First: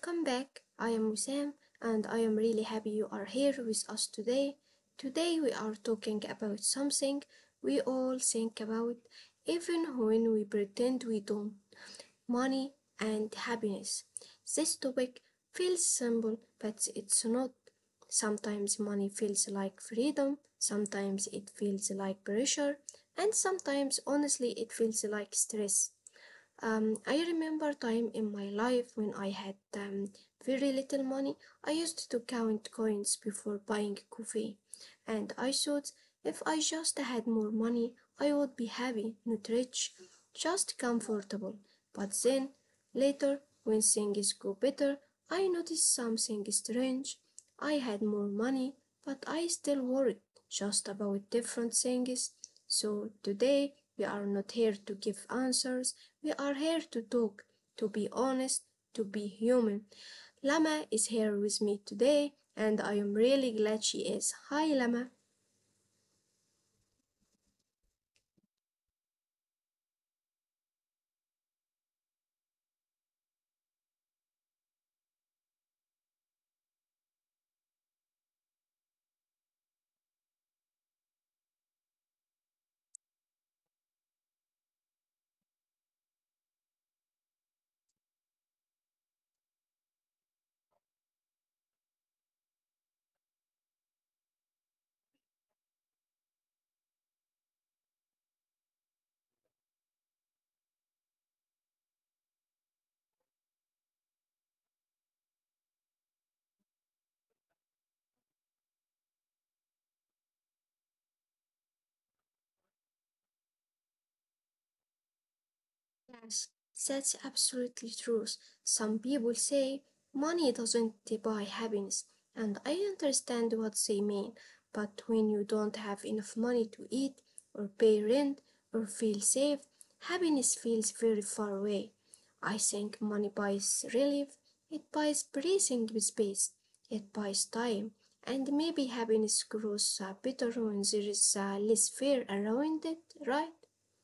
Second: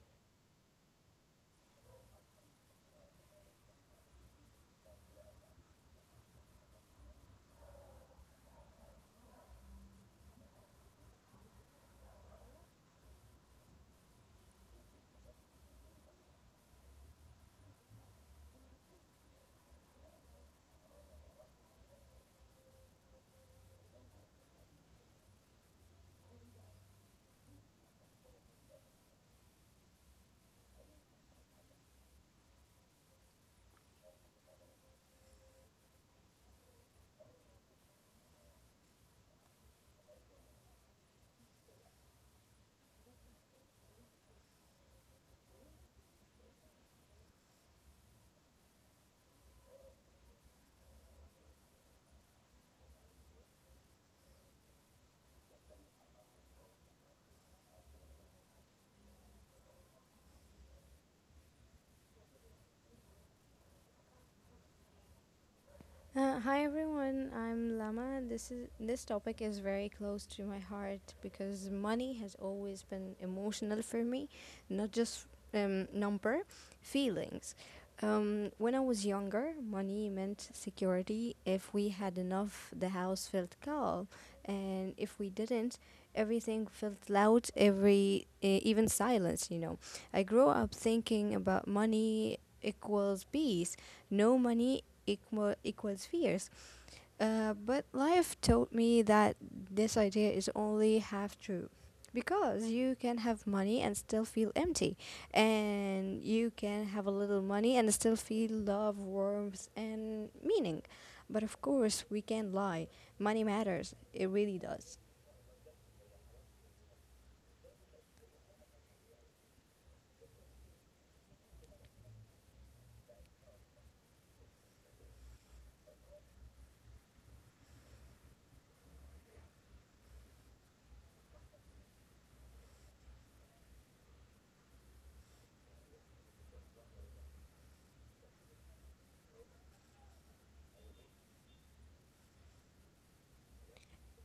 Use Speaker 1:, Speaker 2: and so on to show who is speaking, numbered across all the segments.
Speaker 1: welcome back. I am Wissam and I am really happy you are here with us today. Today we are talking about something we all think about, even when we pretend we don't: money and happiness. This topic feels simple but it's not. Sometimes money feels like freedom, sometimes it feels like pressure, and sometimes honestly it feels like stress. I remember time in my life when I had very little money. I used to count coins before buying coffee, and I thought if I just had more money, I would be happy, not rich, just comfortable. But then, later, when things go better, I noticed something strange. I had more money, but I still worried just about different things. So today, we are not here to give answers. We are here to talk, to be honest, to be human. Lama is here with me today, and I am really glad she is. Hi, Lama.
Speaker 2: Hi everyone, I'm Lama. This topic is very close to my heart because money has always been emotional for me, not just number, feelings. When I was younger, money meant security. If we had enough, the house felt calm, and if we didn't, everything felt loud. Every even silence. I grew up thinking about money equals peace no money equals fears. But life taught me that this idea is only half true. Because you can have money and still feel empty, and you can have a little money and still feel love, warmth, and meaning. But of course, we can not lie. Money matters, it really does.
Speaker 1: Yes, that's absolutely true. Some people say money doesn't buy happiness, and I understand what they mean. But when you don't have enough money to eat, or pay rent, or feel safe, happiness feels very far away. I think money buys relief, it buys breathing space, it buys time, and maybe happiness grows better when there is less fear around it, right?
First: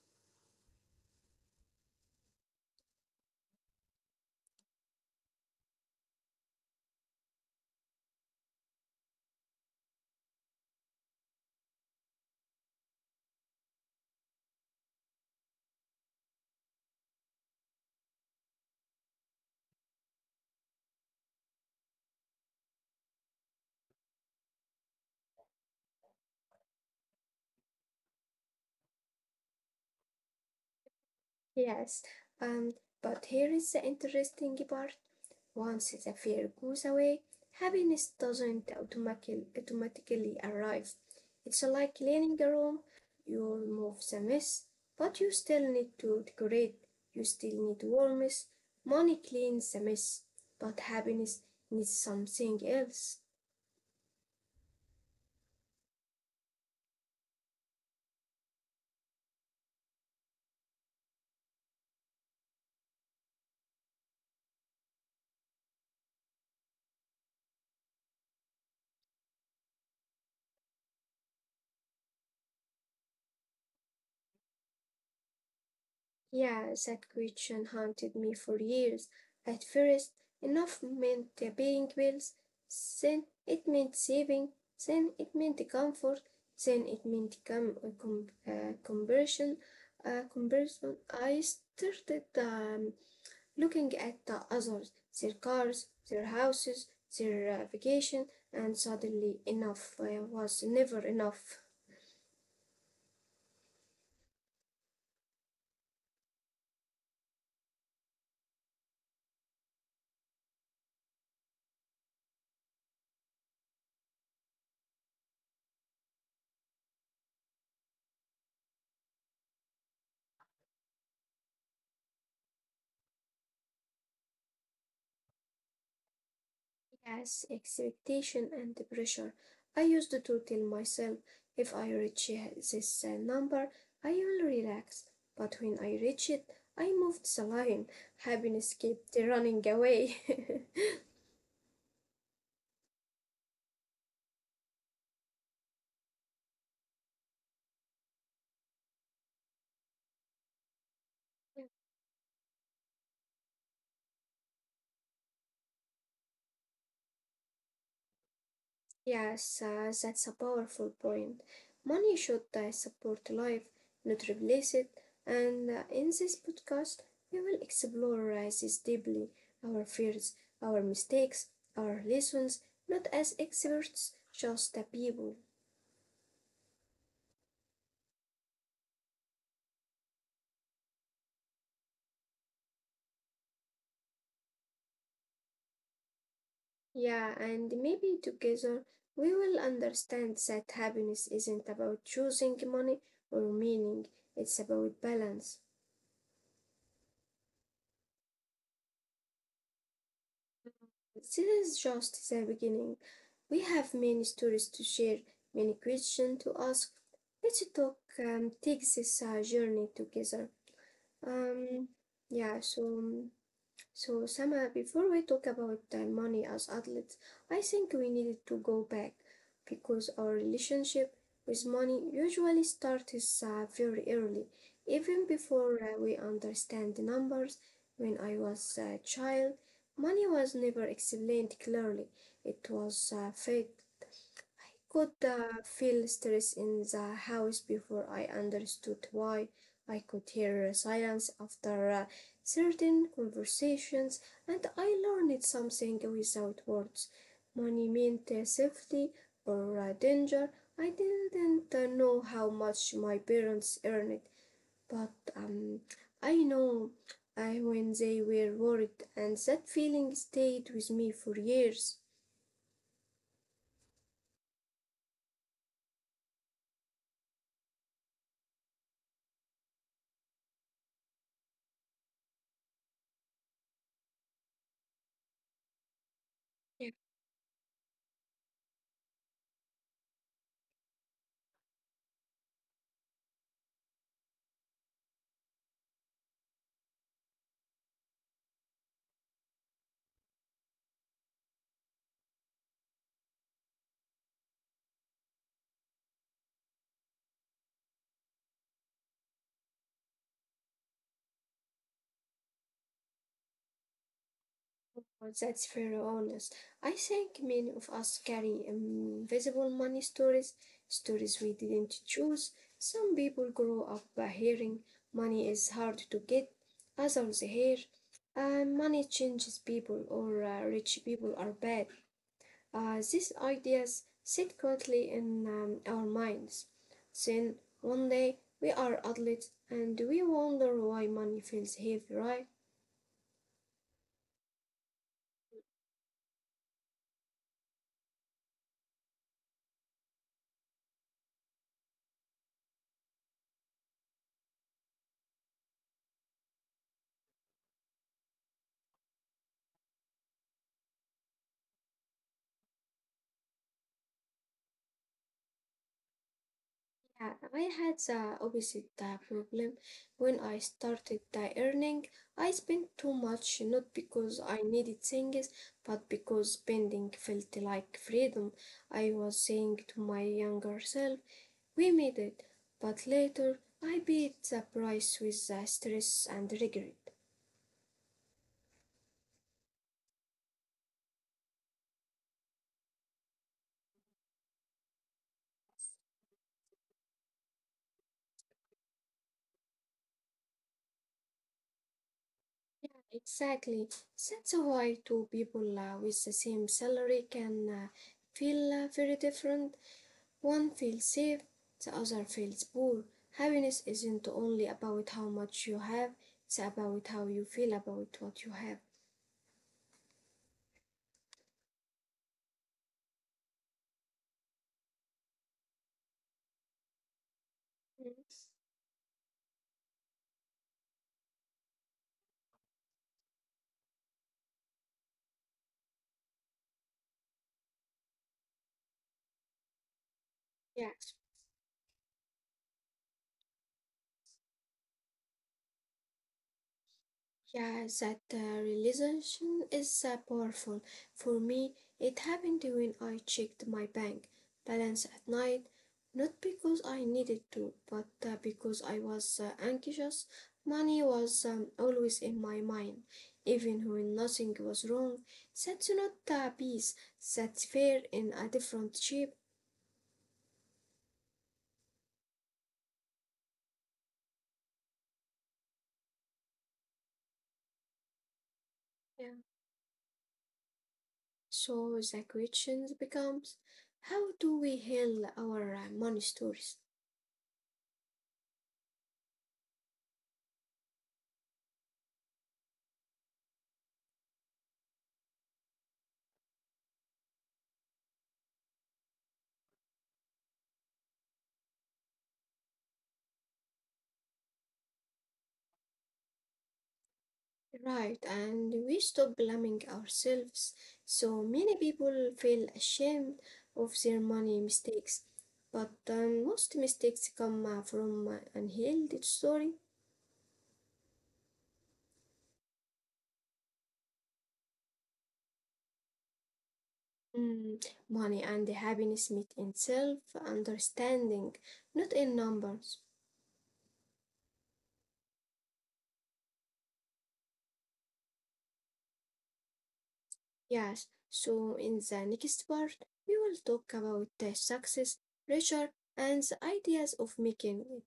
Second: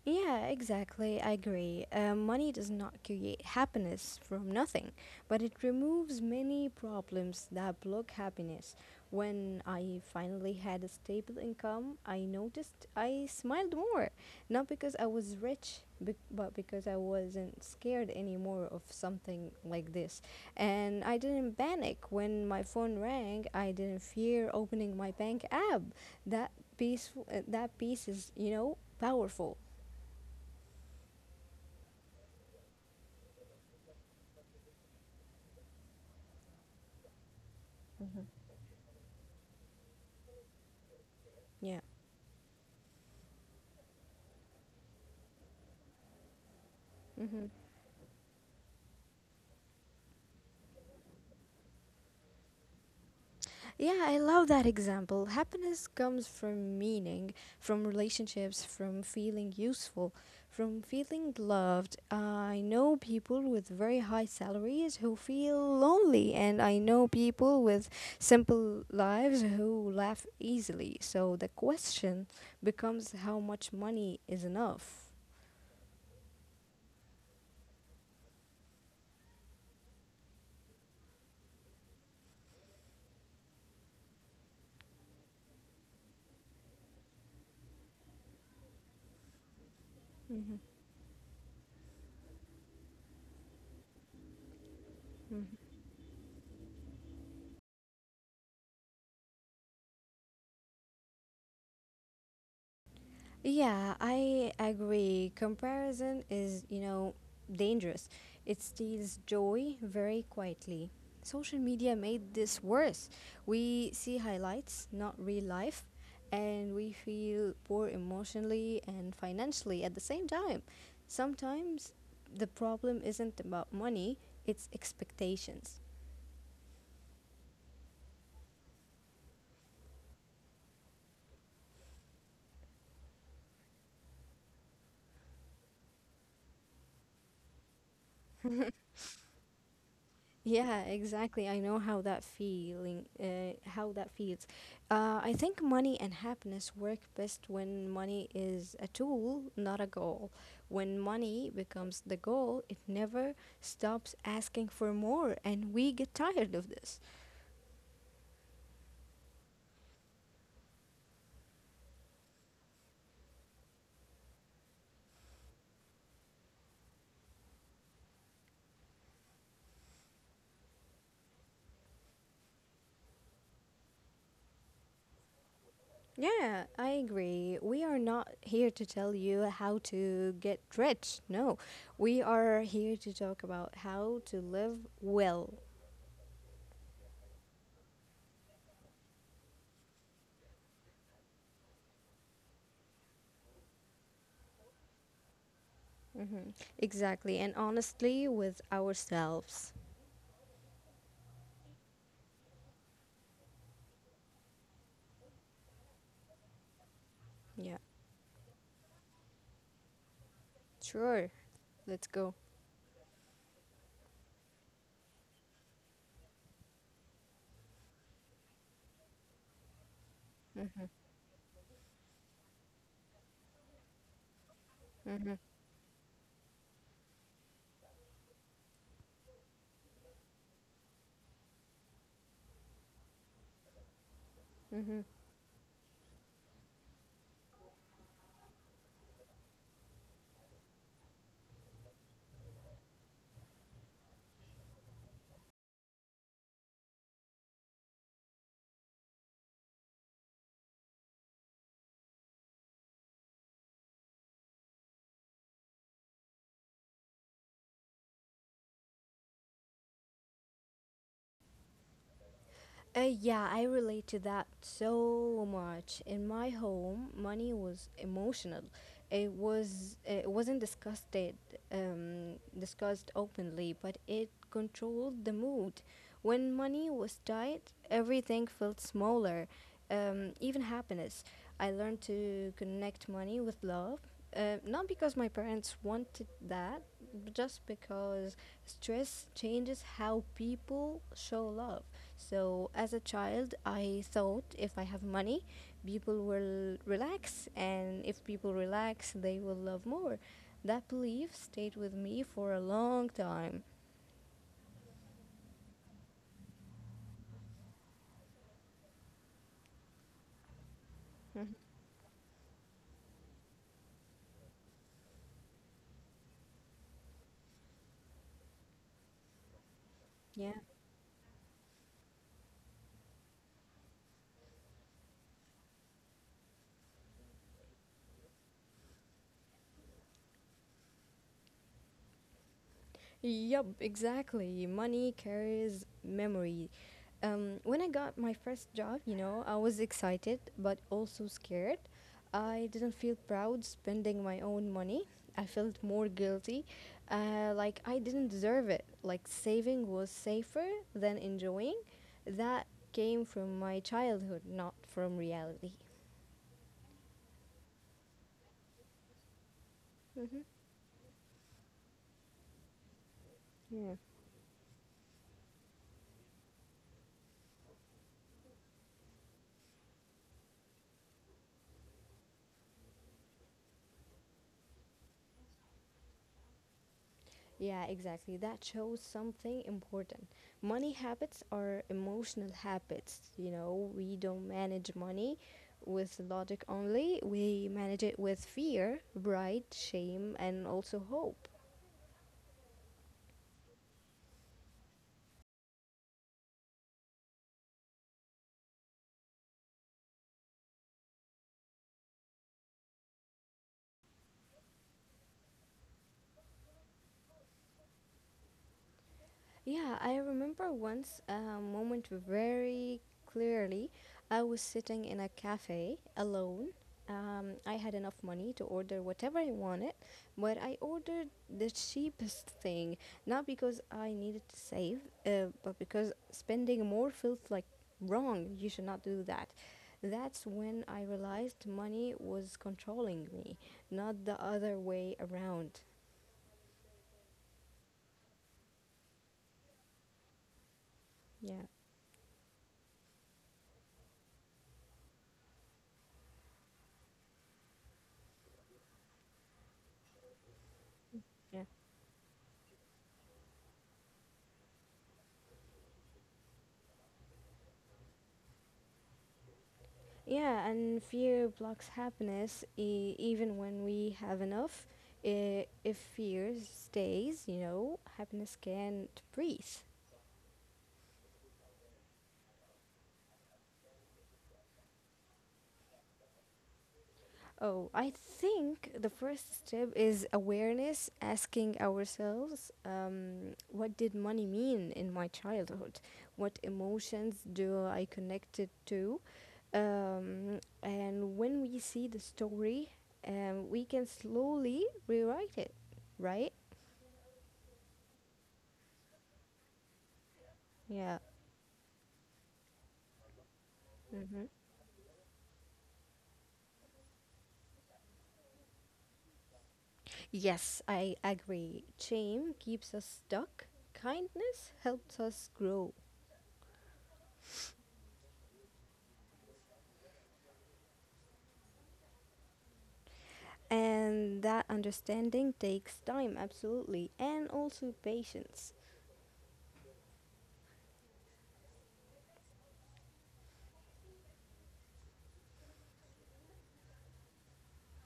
Speaker 2: Yeah, exactly. I agree. Money does not create happiness from nothing, but it removes many problems that block happiness. When I finally had a stable income, I noticed I smiled more. Not because I was rich, but because I wasn't scared anymore of something like this. And I didn't panic when my phone rang. I didn't fear opening my bank app. That peaceful, that piece is powerful.
Speaker 1: Yes, um, but here is the interesting part. Once the fear goes away, happiness doesn't automatically arrive. It's
Speaker 2: Yeah.
Speaker 1: like cleaning a room. You remove the mess, but you still need to decorate. You
Speaker 2: Hmm.
Speaker 1: still need warmth. Money cleans the mess, but happiness needs something else.
Speaker 2: Yeah, I love that example. Happiness comes from meaning, from relationships, from feeling useful, from feeling loved. I know people with very high salaries who feel lonely, and I know people with simple lives who laugh easily. So the question becomes how much money is enough?
Speaker 1: Yeah, that question haunted me for years. At first, enough meant paying bills, then it meant saving, then it meant comfort, then it meant conversion.
Speaker 2: Mm-hmm.
Speaker 1: Conversion. I started looking at the others, their cars, their houses, their vacation, and suddenly enough was never enough.
Speaker 2: Yeah, I agree. Comparison is dangerous. It steals joy very quietly. Social media made this worse. We see highlights, not real life, and we feel poor emotionally and financially at the same time. Sometimes the problem isn't about money, it's expectations.
Speaker 1: Yes, expectation and the pressure. I used to tell myself if I reach this number, I will relax. But when I reached it, I moved the line. Happiness kept running away.
Speaker 2: Yeah, exactly. I know how that feeling, how that feels. I think money and happiness work best when money is a tool, not a goal. When money becomes the goal, it never stops asking for more, and we get tired of this.
Speaker 1: Yes, that's a powerful point. Money should support life, not replace it. And in this podcast, we will explore this deeply: our fears, our mistakes, our lessons, not as experts, just the people.
Speaker 2: Yeah, I agree. We are not here to tell you how to get rich. No, we are here to talk about how to live well.
Speaker 1: Yeah, and maybe together we will understand that happiness isn't about choosing money or meaning, it's about balance.
Speaker 2: Mm-hmm. Exactly. And honestly, with ourselves.
Speaker 1: This is just the beginning. We have many stories to share, many questions to ask. Let's
Speaker 2: Yeah.
Speaker 1: talk, take this journey together.
Speaker 2: Sure.
Speaker 1: Um,
Speaker 2: Let's go.
Speaker 1: yeah, so Sama, before we talk about money as adults, I think we needed to go back because our relationship with money usually starts very early, even
Speaker 2: Mm-hmm.
Speaker 1: before we understand the numbers. When I was a child, money was never explained clearly. It was felt I
Speaker 2: Mm-hmm.
Speaker 1: could feel stress in the house before I understood why. I could hear silence after certain conversations, and I learned something without words. Money meant safety or danger. I didn't know how much my parents earned, but I know when they were worried, and that feeling stayed with me for years.
Speaker 2: Yeah, I relate to that so much. In my home, money was emotional. It wasn't discussed openly, but it controlled the mood. When money was tight, everything felt smaller, even happiness. I learned to connect money with love, not because my parents wanted that, but just because stress changes how people show love. So, as a child, I thought if I have money, people will relax, and if people relax, they will love more. That belief stayed with me for a long time.
Speaker 1: Oh, that's very honest. I think many of us carry invisible money stories, stories we
Speaker 2: Mhm.
Speaker 1: didn't choose. Some people grow up by hearing money is hard to get, others hear money changes people or
Speaker 2: Yeah.
Speaker 1: rich people are bad. These ideas sit quietly in our minds. Then one day we are adults and we wonder why money feels heavy, right?
Speaker 2: Yup, exactly. Money carries memory. When I got my first job, I was excited but also scared. I didn't feel proud spending my own money. I felt more guilty, like I didn't deserve it. Like saving was safer than enjoying. That came from my childhood, not from reality.
Speaker 1: Yeah, I had the opposite problem
Speaker 2: Hmm.
Speaker 1: when I started earning. I spent too much,
Speaker 2: Yeah.
Speaker 1: not because I needed things, but because spending felt like freedom. I was saying to my younger self, we made it, but later I paid the price with stress and regret.
Speaker 2: Yeah, exactly. That shows something important. Money habits are emotional habits. You know, we don't manage money with logic only, we manage it with fear, pride, shame, and also hope.
Speaker 1: Exactly. That's why two people with the same salary can feel very different. One feels safe, the other feels poor. Happiness isn't only about how much you have, it's about how you feel about what you have.
Speaker 2: Yeah, I remember once a moment very clearly. I was sitting in a cafe alone. I had enough
Speaker 1: Yes.
Speaker 2: money to order whatever I wanted, but I ordered the cheapest thing, not because I needed to save, but because spending more felt like wrong. You should not do that. That's when I
Speaker 1: Yes.
Speaker 2: realized money was controlling me, not the other way around.
Speaker 1: Yeah, that realization is powerful. For
Speaker 2: Yeah,
Speaker 1: me, it happened when I checked my bank balance at night, not because I needed to, but because I was anxious. Money was
Speaker 2: yeah.
Speaker 1: always in my mind, even when nothing was wrong. That's not a peace, that's fair in a different shape.
Speaker 2: Yeah, and fear blocks happiness even when we have enough. If fear stays, happiness can't
Speaker 1: Yeah.
Speaker 2: breathe.
Speaker 1: So the question becomes, how do we heal our money stories?
Speaker 2: Oh, I think the first step is awareness, asking ourselves, what did money mean in my childhood? What emotions do I connect it to? And when we see the story, we can slowly rewrite it, right?
Speaker 1: Right, and we stop blaming ourselves.
Speaker 2: Yeah.
Speaker 1: So many people feel ashamed of their
Speaker 2: Mm-hmm.
Speaker 1: money mistakes, but most mistakes come from unhealed story.
Speaker 2: Yes, I agree. Shame keeps us stuck, kindness helps us grow.
Speaker 1: Mm, Money and happiness meet in self-understanding, not in numbers.
Speaker 2: And that understanding takes time, absolutely, and also patience.
Speaker 1: Yes, so in the next part, we will talk about the success, pressure, and the ideas of making it,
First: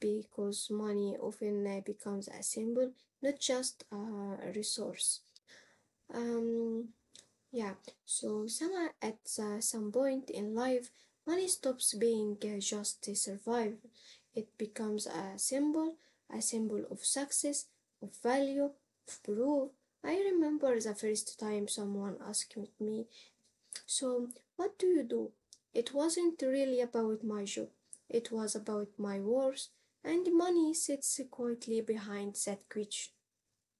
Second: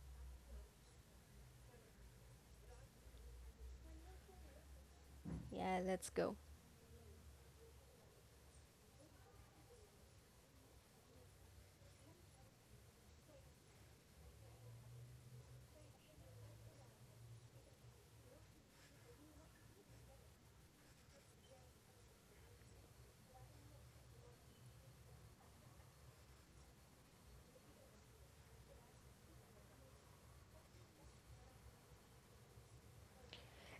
Speaker 1: because money often becomes a symbol, not just a resource.
Speaker 2: Yeah, let's go.
Speaker 1: Um, yeah, so at some point in life, money stops being just to survive. It becomes a symbol of success, of value, of proof. I remember the first time someone asked me, "So, what do you do?" It wasn't really about my job. It was about my wars, and money sits quietly behind that question.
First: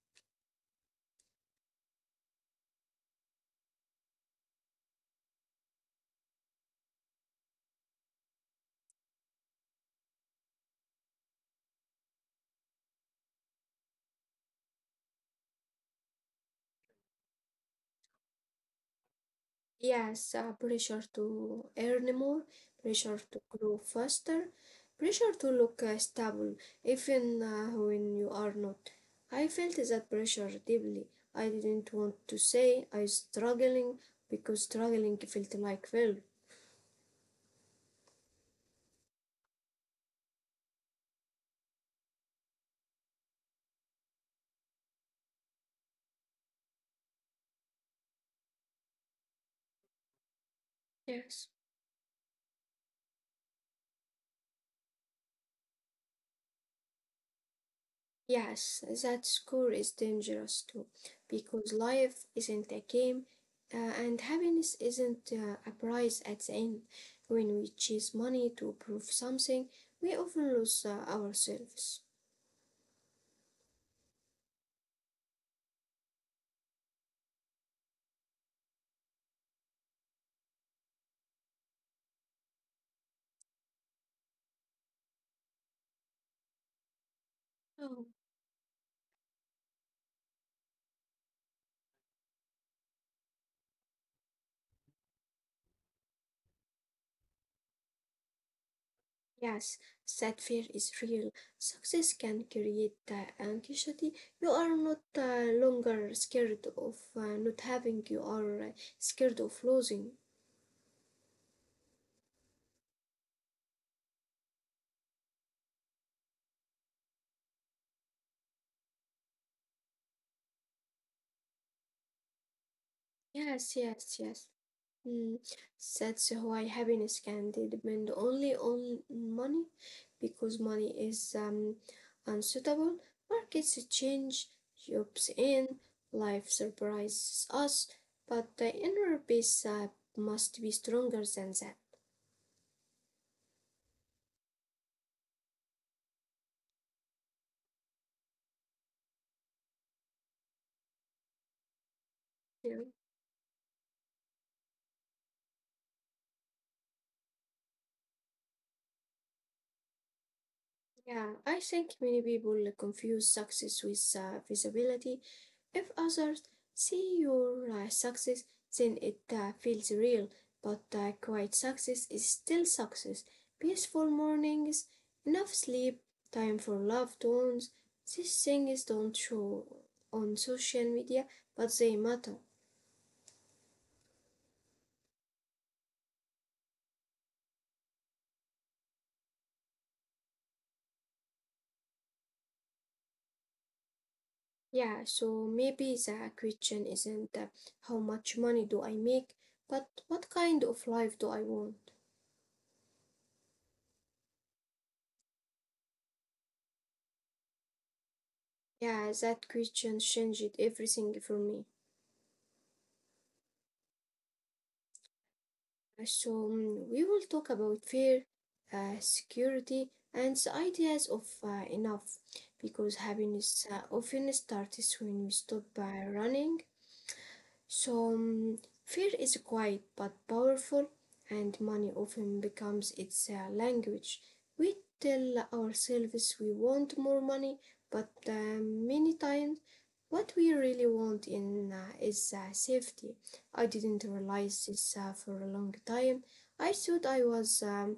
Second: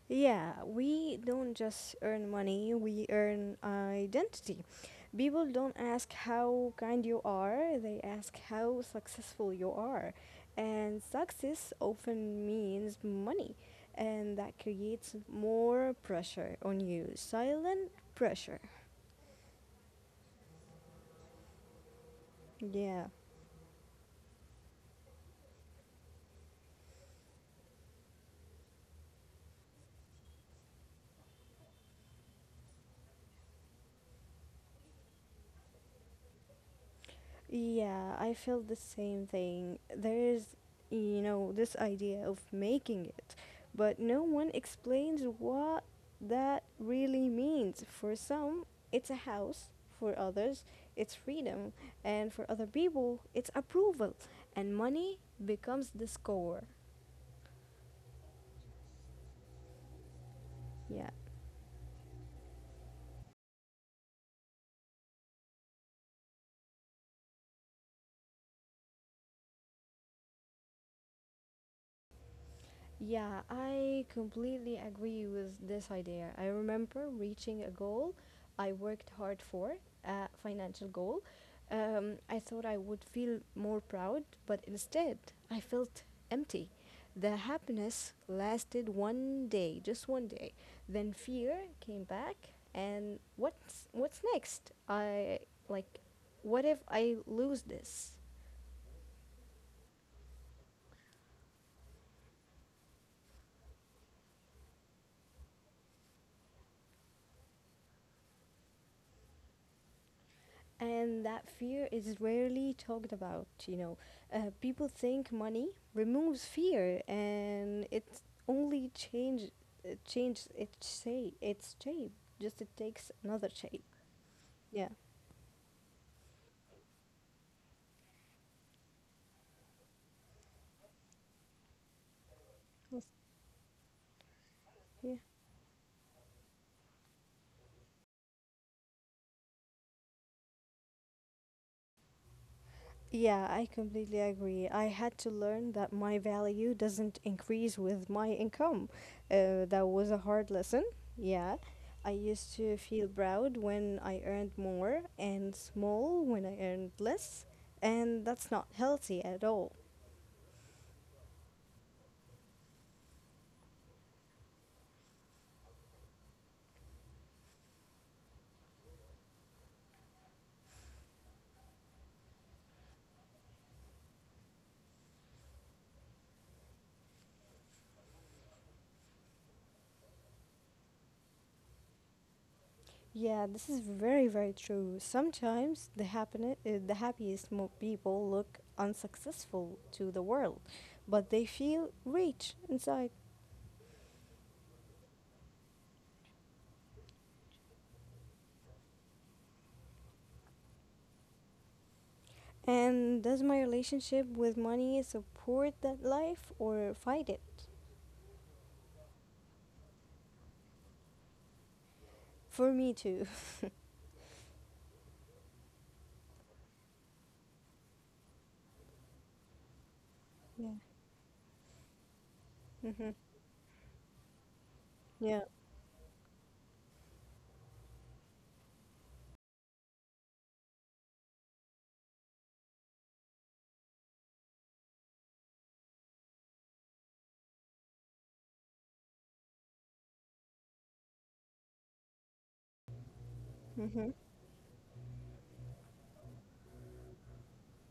Speaker 2: Yeah, we don't just earn money, we earn identity. People don't ask how kind you are, they ask how successful you are. And success often means money, and that creates more pressure on you, silent pressure.
Speaker 1: Yes, pressure to earn more,
Speaker 2: Yeah.
Speaker 1: pressure to grow faster, pressure to look stable, even when you are not. I felt that pressure deeply. I didn't want to say I was struggling because struggling felt like failure.
Speaker 2: Yeah, I feel the same thing. There is this idea of making it, but no one explains what that really means. For some, it's a house, for others, it's
Speaker 1: Yes.
Speaker 2: freedom, and for other people, it's approval, and money becomes the score.
Speaker 1: Yes, that score is dangerous too,
Speaker 2: Yeah.
Speaker 1: because life isn't a game, and happiness isn't a prize at the end. When we chase money to prove something, we often lose ourselves.
Speaker 2: Yeah, I completely agree with this idea. I remember reaching a goal I worked hard for, a financial goal. I thought I would feel more proud, but instead I felt empty. The happiness
Speaker 1: Oh,
Speaker 2: lasted one day, just one day. Then fear came back, and what's next? I like, what if I lose this?
Speaker 1: yes, that fear is real. Success can create anxiety. You are not longer scared of not having, you are scared of losing.
Speaker 2: And that fear is rarely talked about, people think money removes fear and it only changes its shape, just it takes another
Speaker 1: Yes,
Speaker 2: shape.
Speaker 1: yes, yes.
Speaker 2: Yeah.
Speaker 1: مم. That's why happiness can depend only on money because money is unsuitable. Markets change,
Speaker 2: Yeah.
Speaker 1: jobs end, life surprises us, but the inner peace must be stronger than that.
Speaker 2: Yeah, I completely agree. I had to learn that my value doesn't increase with my income. That was a hard lesson. Yeah. I used to
Speaker 1: Yeah,
Speaker 2: feel proud when I earned more and small when I earned less, and that's not healthy at all.
Speaker 1: yeah, I think many people confuse success with visibility. If others see your success, then it feels real, but quiet success is still success. Peaceful mornings, enough sleep, time for love tones. These things don't show on social media, but they matter.
Speaker 2: Yeah, this is very, very true. Sometimes the happiness, people look unsuccessful to the world, but they feel rich inside.
Speaker 1: Yeah, so maybe the question isn't how much money do I make, but what kind of life do I want?
Speaker 2: And does my relationship with money support that life or fight it?
Speaker 1: Yeah, that question changed everything for me.
Speaker 2: For me too.
Speaker 1: So, we will talk about fear, security, and the
Speaker 2: Yeah.
Speaker 1: ideas of enough, because
Speaker 2: Hmm.
Speaker 1: happiness often starts when we
Speaker 2: Yeah.
Speaker 1: stop by running. So, mm, fear is quiet but powerful, and money often becomes its language. We tell ourselves we want more money, but many times what we really want in is safety. I didn't
Speaker 2: Hmm.
Speaker 1: realize this for a long time. I thought I was um,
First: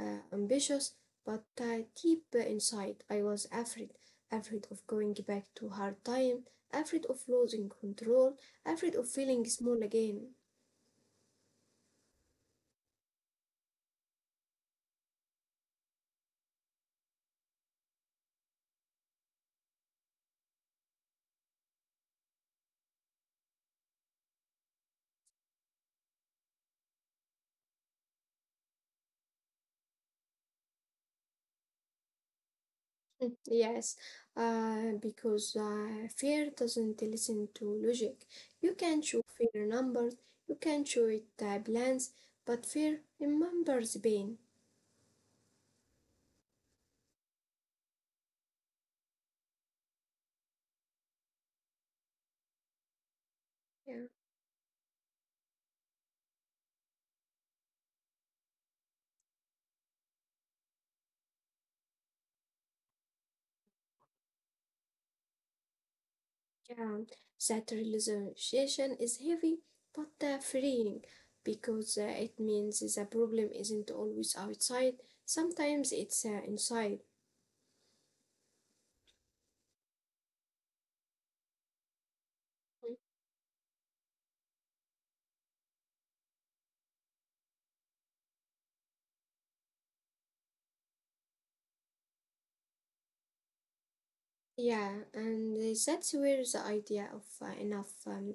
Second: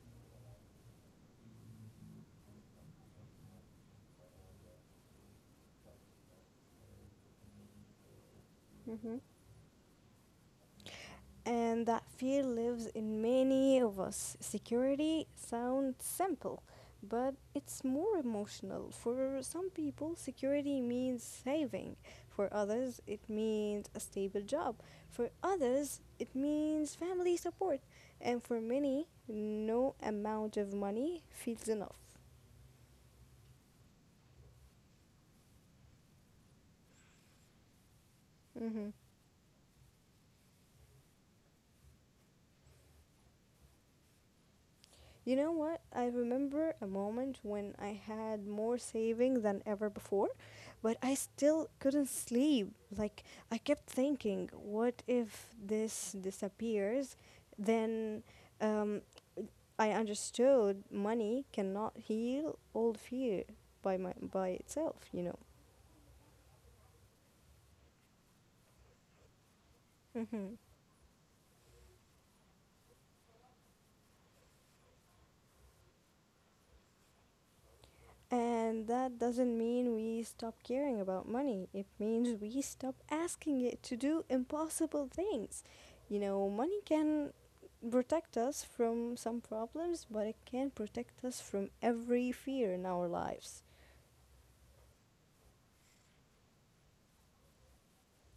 Speaker 1: uh, ambitious, but deep inside I was afraid, afraid of going back to hard time, afraid of losing control, I'm afraid of
Speaker 2: Hmm.
Speaker 1: feeling small again.
Speaker 2: And that fear lives in many of us. Security sounds simple, but it's more emotional. For some people, security means saving. For others, it means a stable job. For others, it means family support. And for many, no amount of money feels enough.
Speaker 1: Mm, yes, because fear doesn't listen to logic. You
Speaker 2: Mhm.
Speaker 1: can show fear numbers, you can show it plans, but fear remembers pain.
Speaker 2: You know what? I remember a moment when I had more savings than ever before, but I still couldn't sleep. Like, I kept
Speaker 1: Yeah,
Speaker 2: thinking, what if this disappears? Then um, I understood money cannot heal all fear by itself, you
Speaker 1: yeah. That realization is heavy
Speaker 2: know.
Speaker 1: but freeing because it means the problem isn't always outside, sometimes it's inside.
Speaker 2: And that doesn't mean we stop caring about money. It means we stop asking it to do impossible things. You know, money can protect us from some problems, but it can protect us from every fear in our lives.
Speaker 1: Yeah, and that's where the idea of enough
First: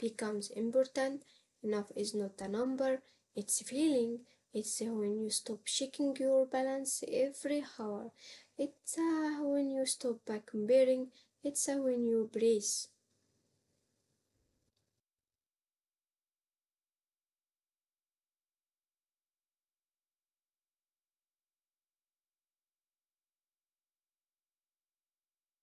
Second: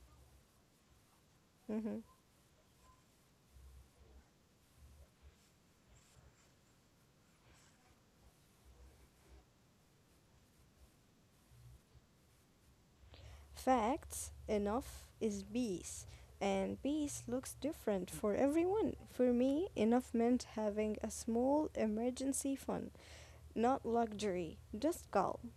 Speaker 1: becomes important. Enough
Speaker 2: Mhm.
Speaker 1: is not a number, it's a feeling. It's when you stop checking your balance every hour. It's when you stop comparing. It's when you breathe.
Speaker 2: Facts enough is peace, and peace looks different for everyone. For me, enough meant having a small emergency fund, not luxury, just calm.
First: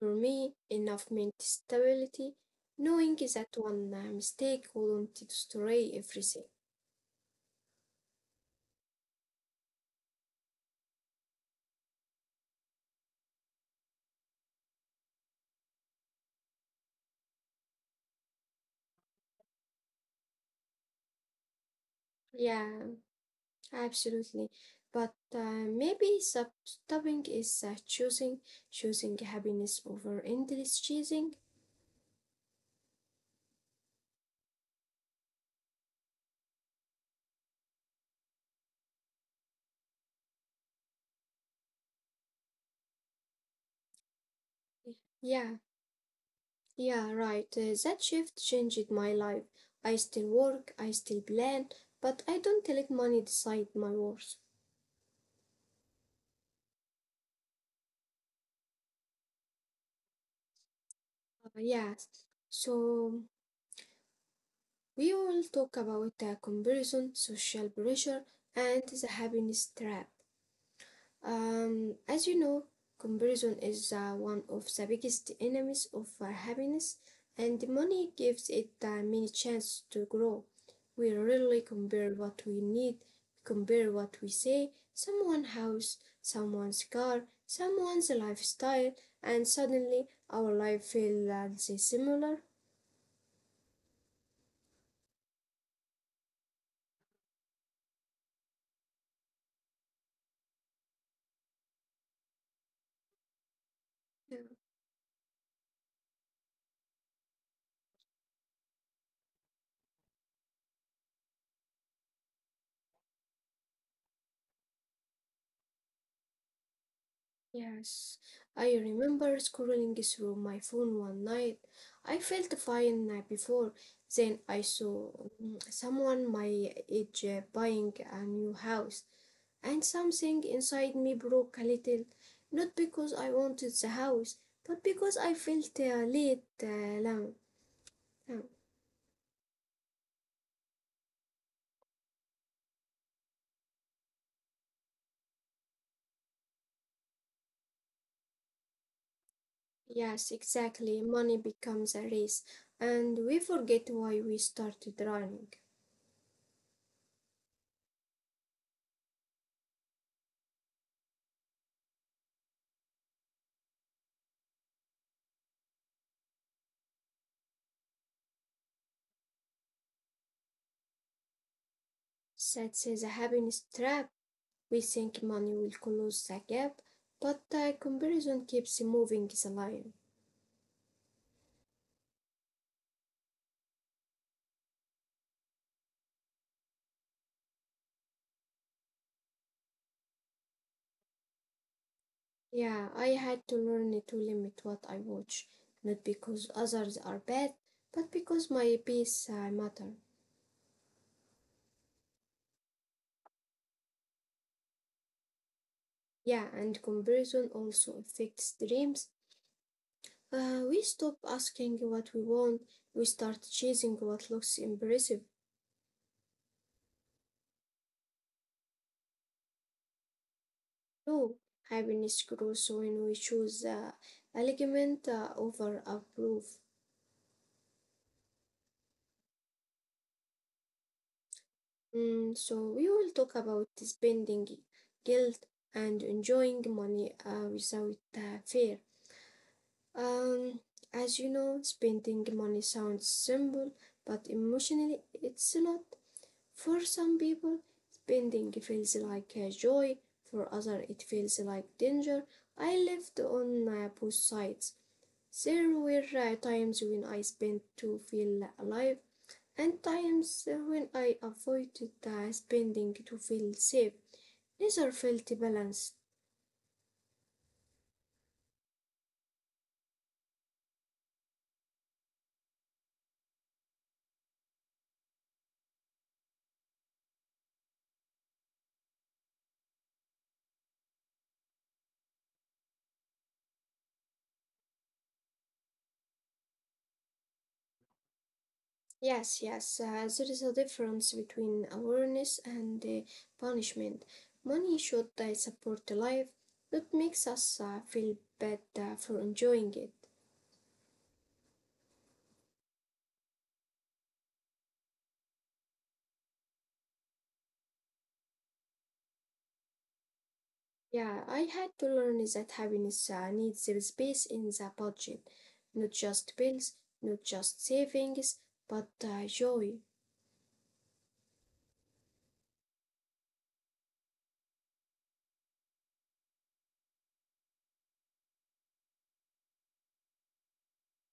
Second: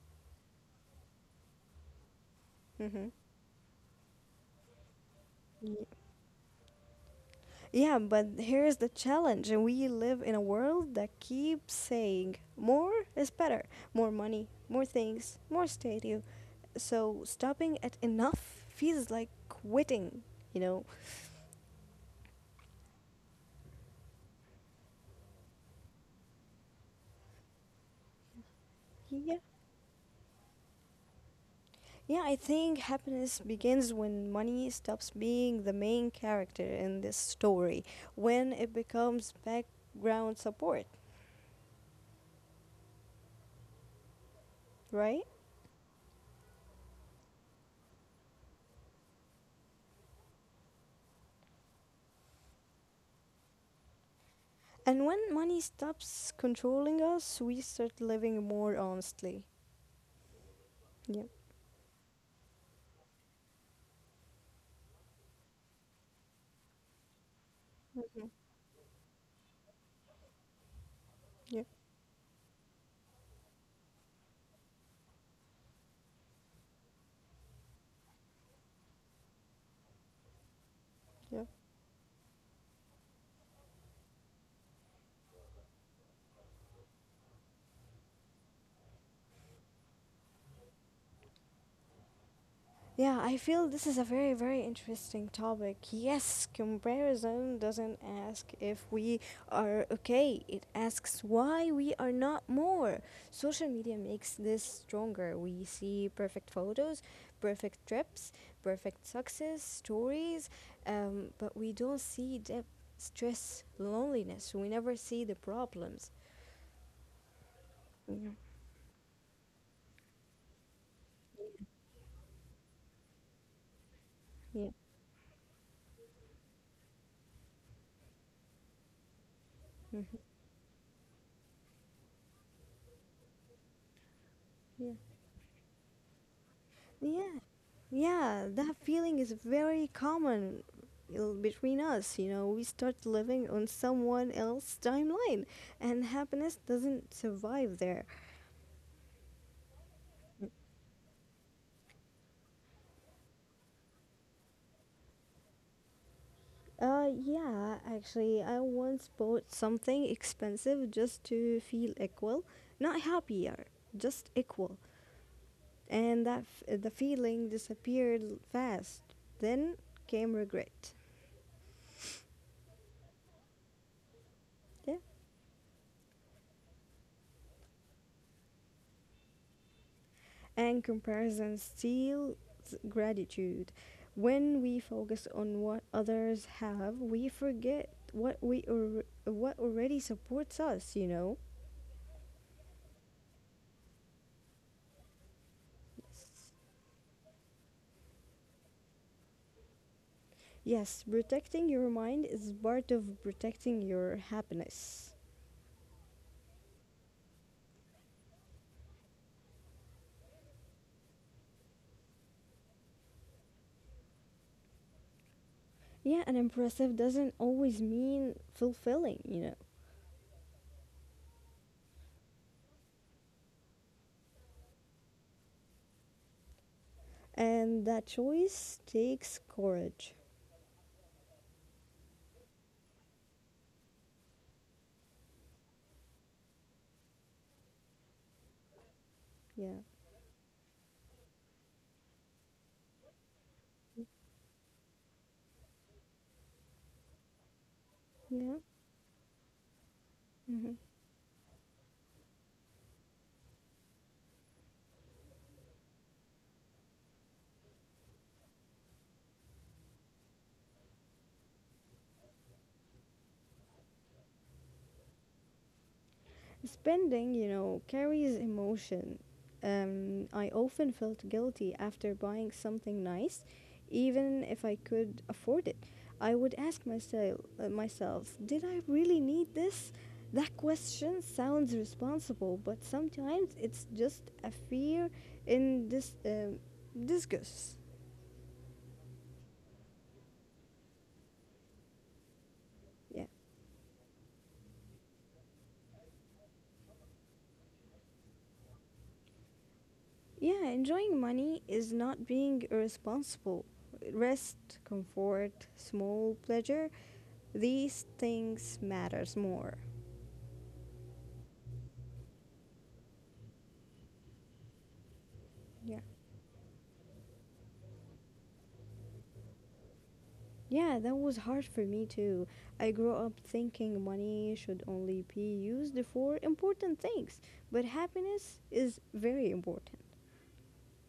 Speaker 1: For me, enough meant stability,
Speaker 2: Mhm.
Speaker 1: knowing that one mistake wouldn't destroy everything.
Speaker 2: Yeah, but here's the challenge. And We live in a world that keeps saying more is better, more money, more things, more statue. So stopping at enough feels like quitting, you know?
Speaker 1: Yeah, absolutely. But maybe stopping is choosing, choosing
Speaker 2: Yeah.
Speaker 1: happiness over endless chasing.
Speaker 2: Yeah, I think happiness begins when money stops being the main character in this story, when it becomes background support, right?
Speaker 1: Yeah, yeah, right. That shift changed my life. I still work, I still plan, but I don't let money decide my worth.
Speaker 2: And when money stops controlling us, we start living more honestly. Yeah.
Speaker 1: Yes. So we will talk about comparison, social
Speaker 2: Mhm.
Speaker 1: pressure, and the happiness trap.
Speaker 2: Yeah.
Speaker 1: As you know, comparison is one of the biggest enemies of happiness, and money gives it many chances to grow. We
Speaker 2: Yeah.
Speaker 1: rarely compare what we need, compare what we say, someone's house, someone's car, someone's lifestyle, and suddenly our life feels similar.
Speaker 2: Yeah, I feel this is a very, very interesting topic. Yes, comparison doesn't ask if we are okay, it asks why we are not more. Social media makes this stronger. We see perfect photos, perfect trips, perfect success stories, but we don't see depth, stress, loneliness. We never see the problems.
Speaker 1: Yes,
Speaker 2: Yeah.
Speaker 1: I remember scrolling through my phone one night. I felt fine before. Then I
Speaker 2: Yeah.
Speaker 1: saw someone my age buying a new house, and something
Speaker 2: Hmm.
Speaker 1: inside me broke a little. Not because I wanted the house, but because I felt late alone.
Speaker 2: Yeah,
Speaker 1: Um,
Speaker 2: yeah, that feeling is very common between us. You know, we start living on someone else's timeline, and happiness doesn't survive there.
Speaker 1: Yes, exactly. Money becomes a race, and we forget why we started running.
Speaker 2: Yeah, actually, I once bought something expensive just to feel equal, not happier, just equal, and the feeling disappeared fast. Then came regret.
Speaker 1: That's a happiness trap. We think money will close the gap, but the comparison keeps moving the line.
Speaker 2: And comparison steals gratitude. When we focus on what others have, we forget what we or what already supports us, you know?
Speaker 1: Yeah, I had to learn to limit what I watch, not because others are bad, but because my peace matter.
Speaker 2: Yes, protecting your mind is part of protecting your happiness.
Speaker 1: Yeah, and comparison also affects dreams. We stop asking what we want, we start chasing what looks impressive.
Speaker 2: Yeah, and impressive doesn't always mean fulfilling, you know.
Speaker 1: No, happiness grows when we choose alignment over approve.
Speaker 2: And that choice takes courage.
Speaker 1: So we will talk about spending guilt and enjoying money without fear.
Speaker 2: Yeah.
Speaker 1: Um, as you know, spending money sounds simple, but emotionally it's not. For some people,
Speaker 2: Yeah.
Speaker 1: spending feels like a joy. For
Speaker 2: Hmm.
Speaker 1: others, it feels like danger. I lived on both sides. There were times when I spent to feel alive and times when I avoided spending to feel safe. Neither felt balanced.
Speaker 2: Spending, you know, carries emotion. I often felt guilty after buying something nice, even if I could afford it. I would ask myself, did I really need this? That question sounds responsible, but sometimes it's just a fear in this disgust.
Speaker 1: Yes, yes, there is a difference between awareness and
Speaker 2: Yeah,
Speaker 1: punishment. Money should support the life that makes us feel bad for enjoying it.
Speaker 2: yeah. Enjoying money is not being irresponsible. Rest, comfort, small pleasure these things matters more.
Speaker 1: Yeah, I had to learn that happiness needs a space in the budget, not
Speaker 2: Yeah.
Speaker 1: just bills, not just savings, but joy.
Speaker 2: Yeah, that was hard for me too. I grew up thinking money should only be used for important things, but happiness is very important.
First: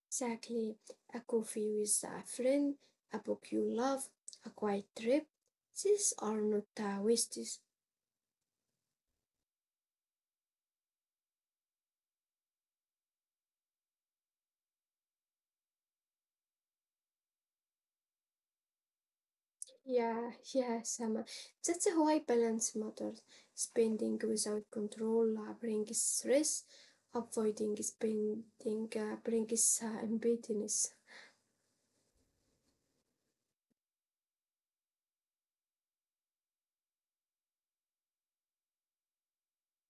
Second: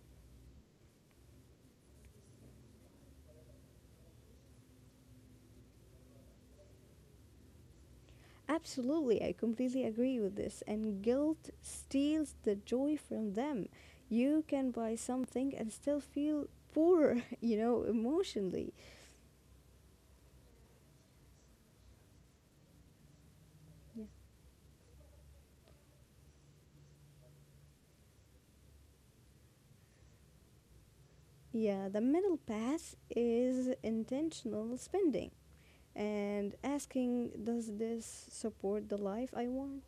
Speaker 1: Exactly. A coffee with a friend, a book you love, a quiet trip. These are not wastes.
Speaker 2: Absolutely, I completely agree with this, and guilt steals the joy from them. You can buy something and still feel poor you know emotionally.
Speaker 1: Yeah, yeah, Sama. That's why balance matters. Spending without control brings stress. Avoiding spending brings emptiness.
Speaker 2: Yeah, the middle path is intentional spending and asking, does this support the life I want?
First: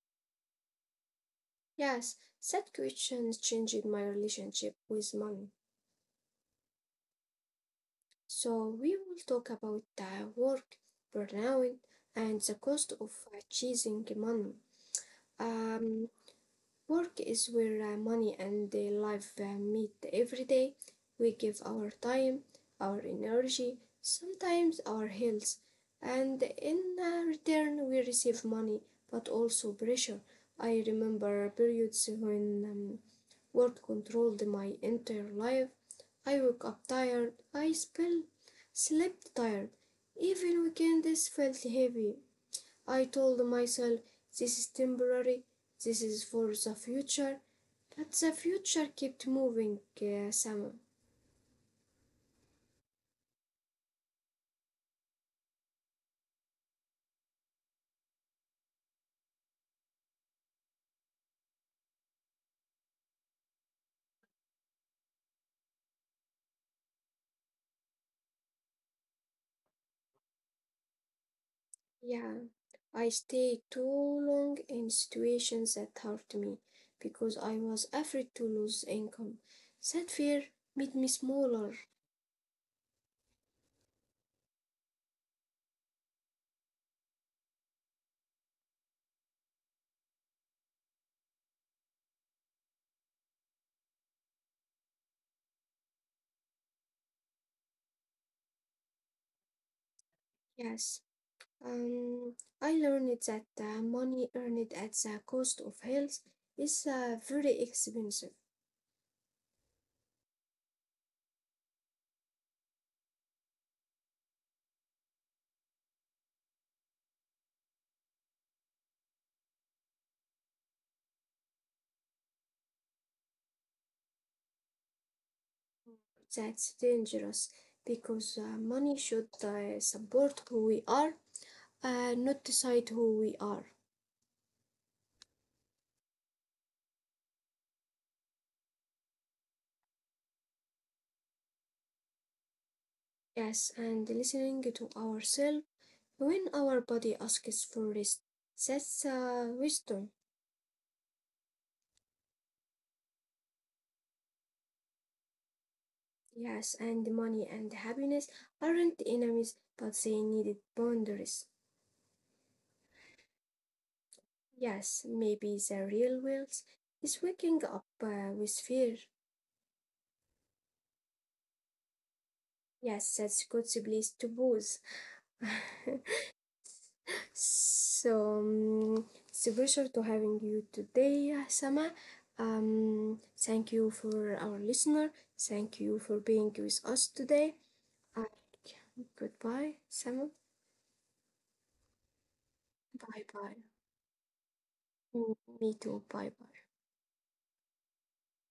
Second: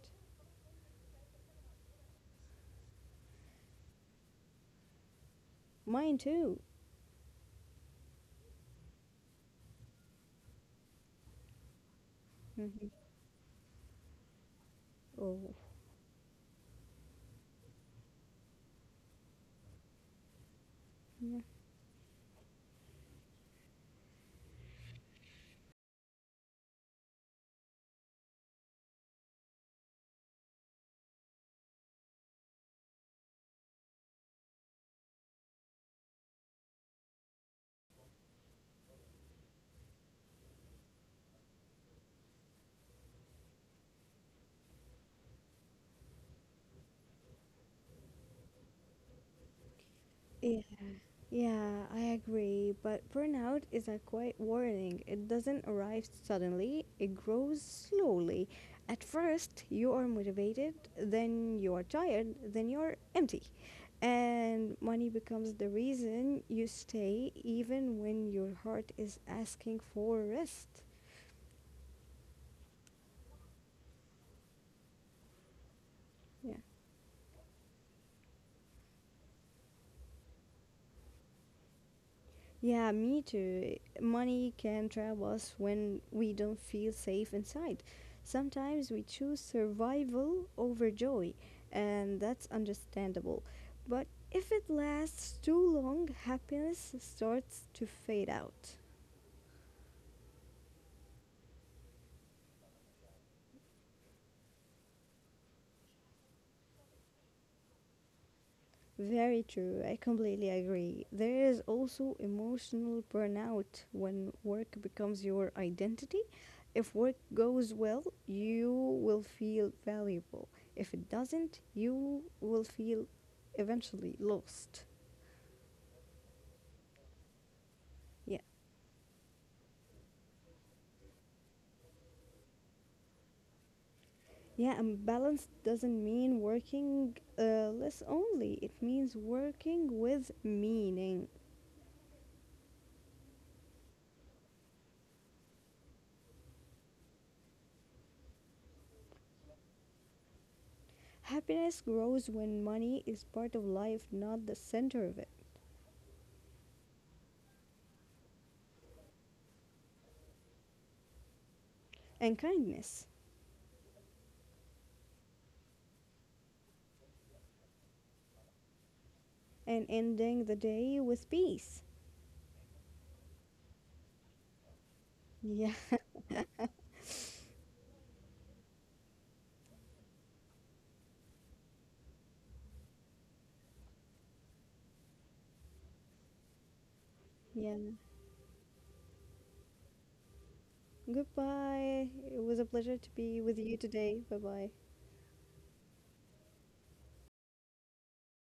Speaker 1: Yes, that question changed my relationship with money.
Speaker 2: Mine too.
Speaker 1: So we will talk about work, burnout, and the
Speaker 2: Mhm.
Speaker 1: cost of chasing money.
Speaker 2: Oh.
Speaker 1: Um, Work is where money and life meet every day. We give our time, our energy, sometimes our health, and in return we receive money, but also pressure. I remember periods when work controlled my entire life. I woke up tired. I slept tired. Even weekends felt heavy. I told myself, this is temporary, this is for the future, but the future kept moving,
Speaker 2: Yeah,
Speaker 1: Sam.
Speaker 2: yeah, I agree. But burnout is a quiet warning. It doesn't arrive suddenly, it grows slowly. At first, you are motivated, then you are tired, then you're empty. And money becomes the reason you stay, even when your heart is asking for rest.
Speaker 1: Yeah, I stayed too long in situations that hurt
Speaker 2: Yeah.
Speaker 1: me because I was afraid to lose income. That fear made me smaller.
Speaker 2: Yeah, me too. Money can trap us when we don't feel safe inside. Sometimes we choose survival over joy, and that's understandable. But if it lasts too long, happiness starts to fade out.
Speaker 1: Yes, um, I learned that money earned at the cost of health is very expensive.
Speaker 2: Very true. I completely agree. There is also emotional burnout when work becomes your identity. If work goes well, you will feel valuable. If it doesn't, you will feel eventually lost.
Speaker 1: That's dangerous
Speaker 2: Yeah.
Speaker 1: because money should support who we are, not decide who we are.
Speaker 2: Yeah, and balance doesn't mean working less only. It means working with meaning.
Speaker 1: Yes, and listening to ourselves when our body asks for rest. That's wisdom.
Speaker 2: Happiness grows when money is part of life, not the center of it.
Speaker 1: Yes, and money and happiness aren't enemies, but they needed boundaries.
Speaker 2: And kindness.
Speaker 1: Yes, maybe the real wealth is waking up with fear.
Speaker 2: And ending the day with peace.
Speaker 1: Yes, that's God's place to pause.
Speaker 2: Yeah.
Speaker 1: So, it's a pleasure to having you today, Sama. Thank you for our listener. Thank you for being with us today.
Speaker 2: Yeah.
Speaker 1: Uh, Goodbye, Sama.
Speaker 2: Goodbye. It was a pleasure to be
Speaker 1: Bye
Speaker 2: with
Speaker 1: bye.
Speaker 2: you today. Bye bye.
Speaker 1: Me too. Bye bye.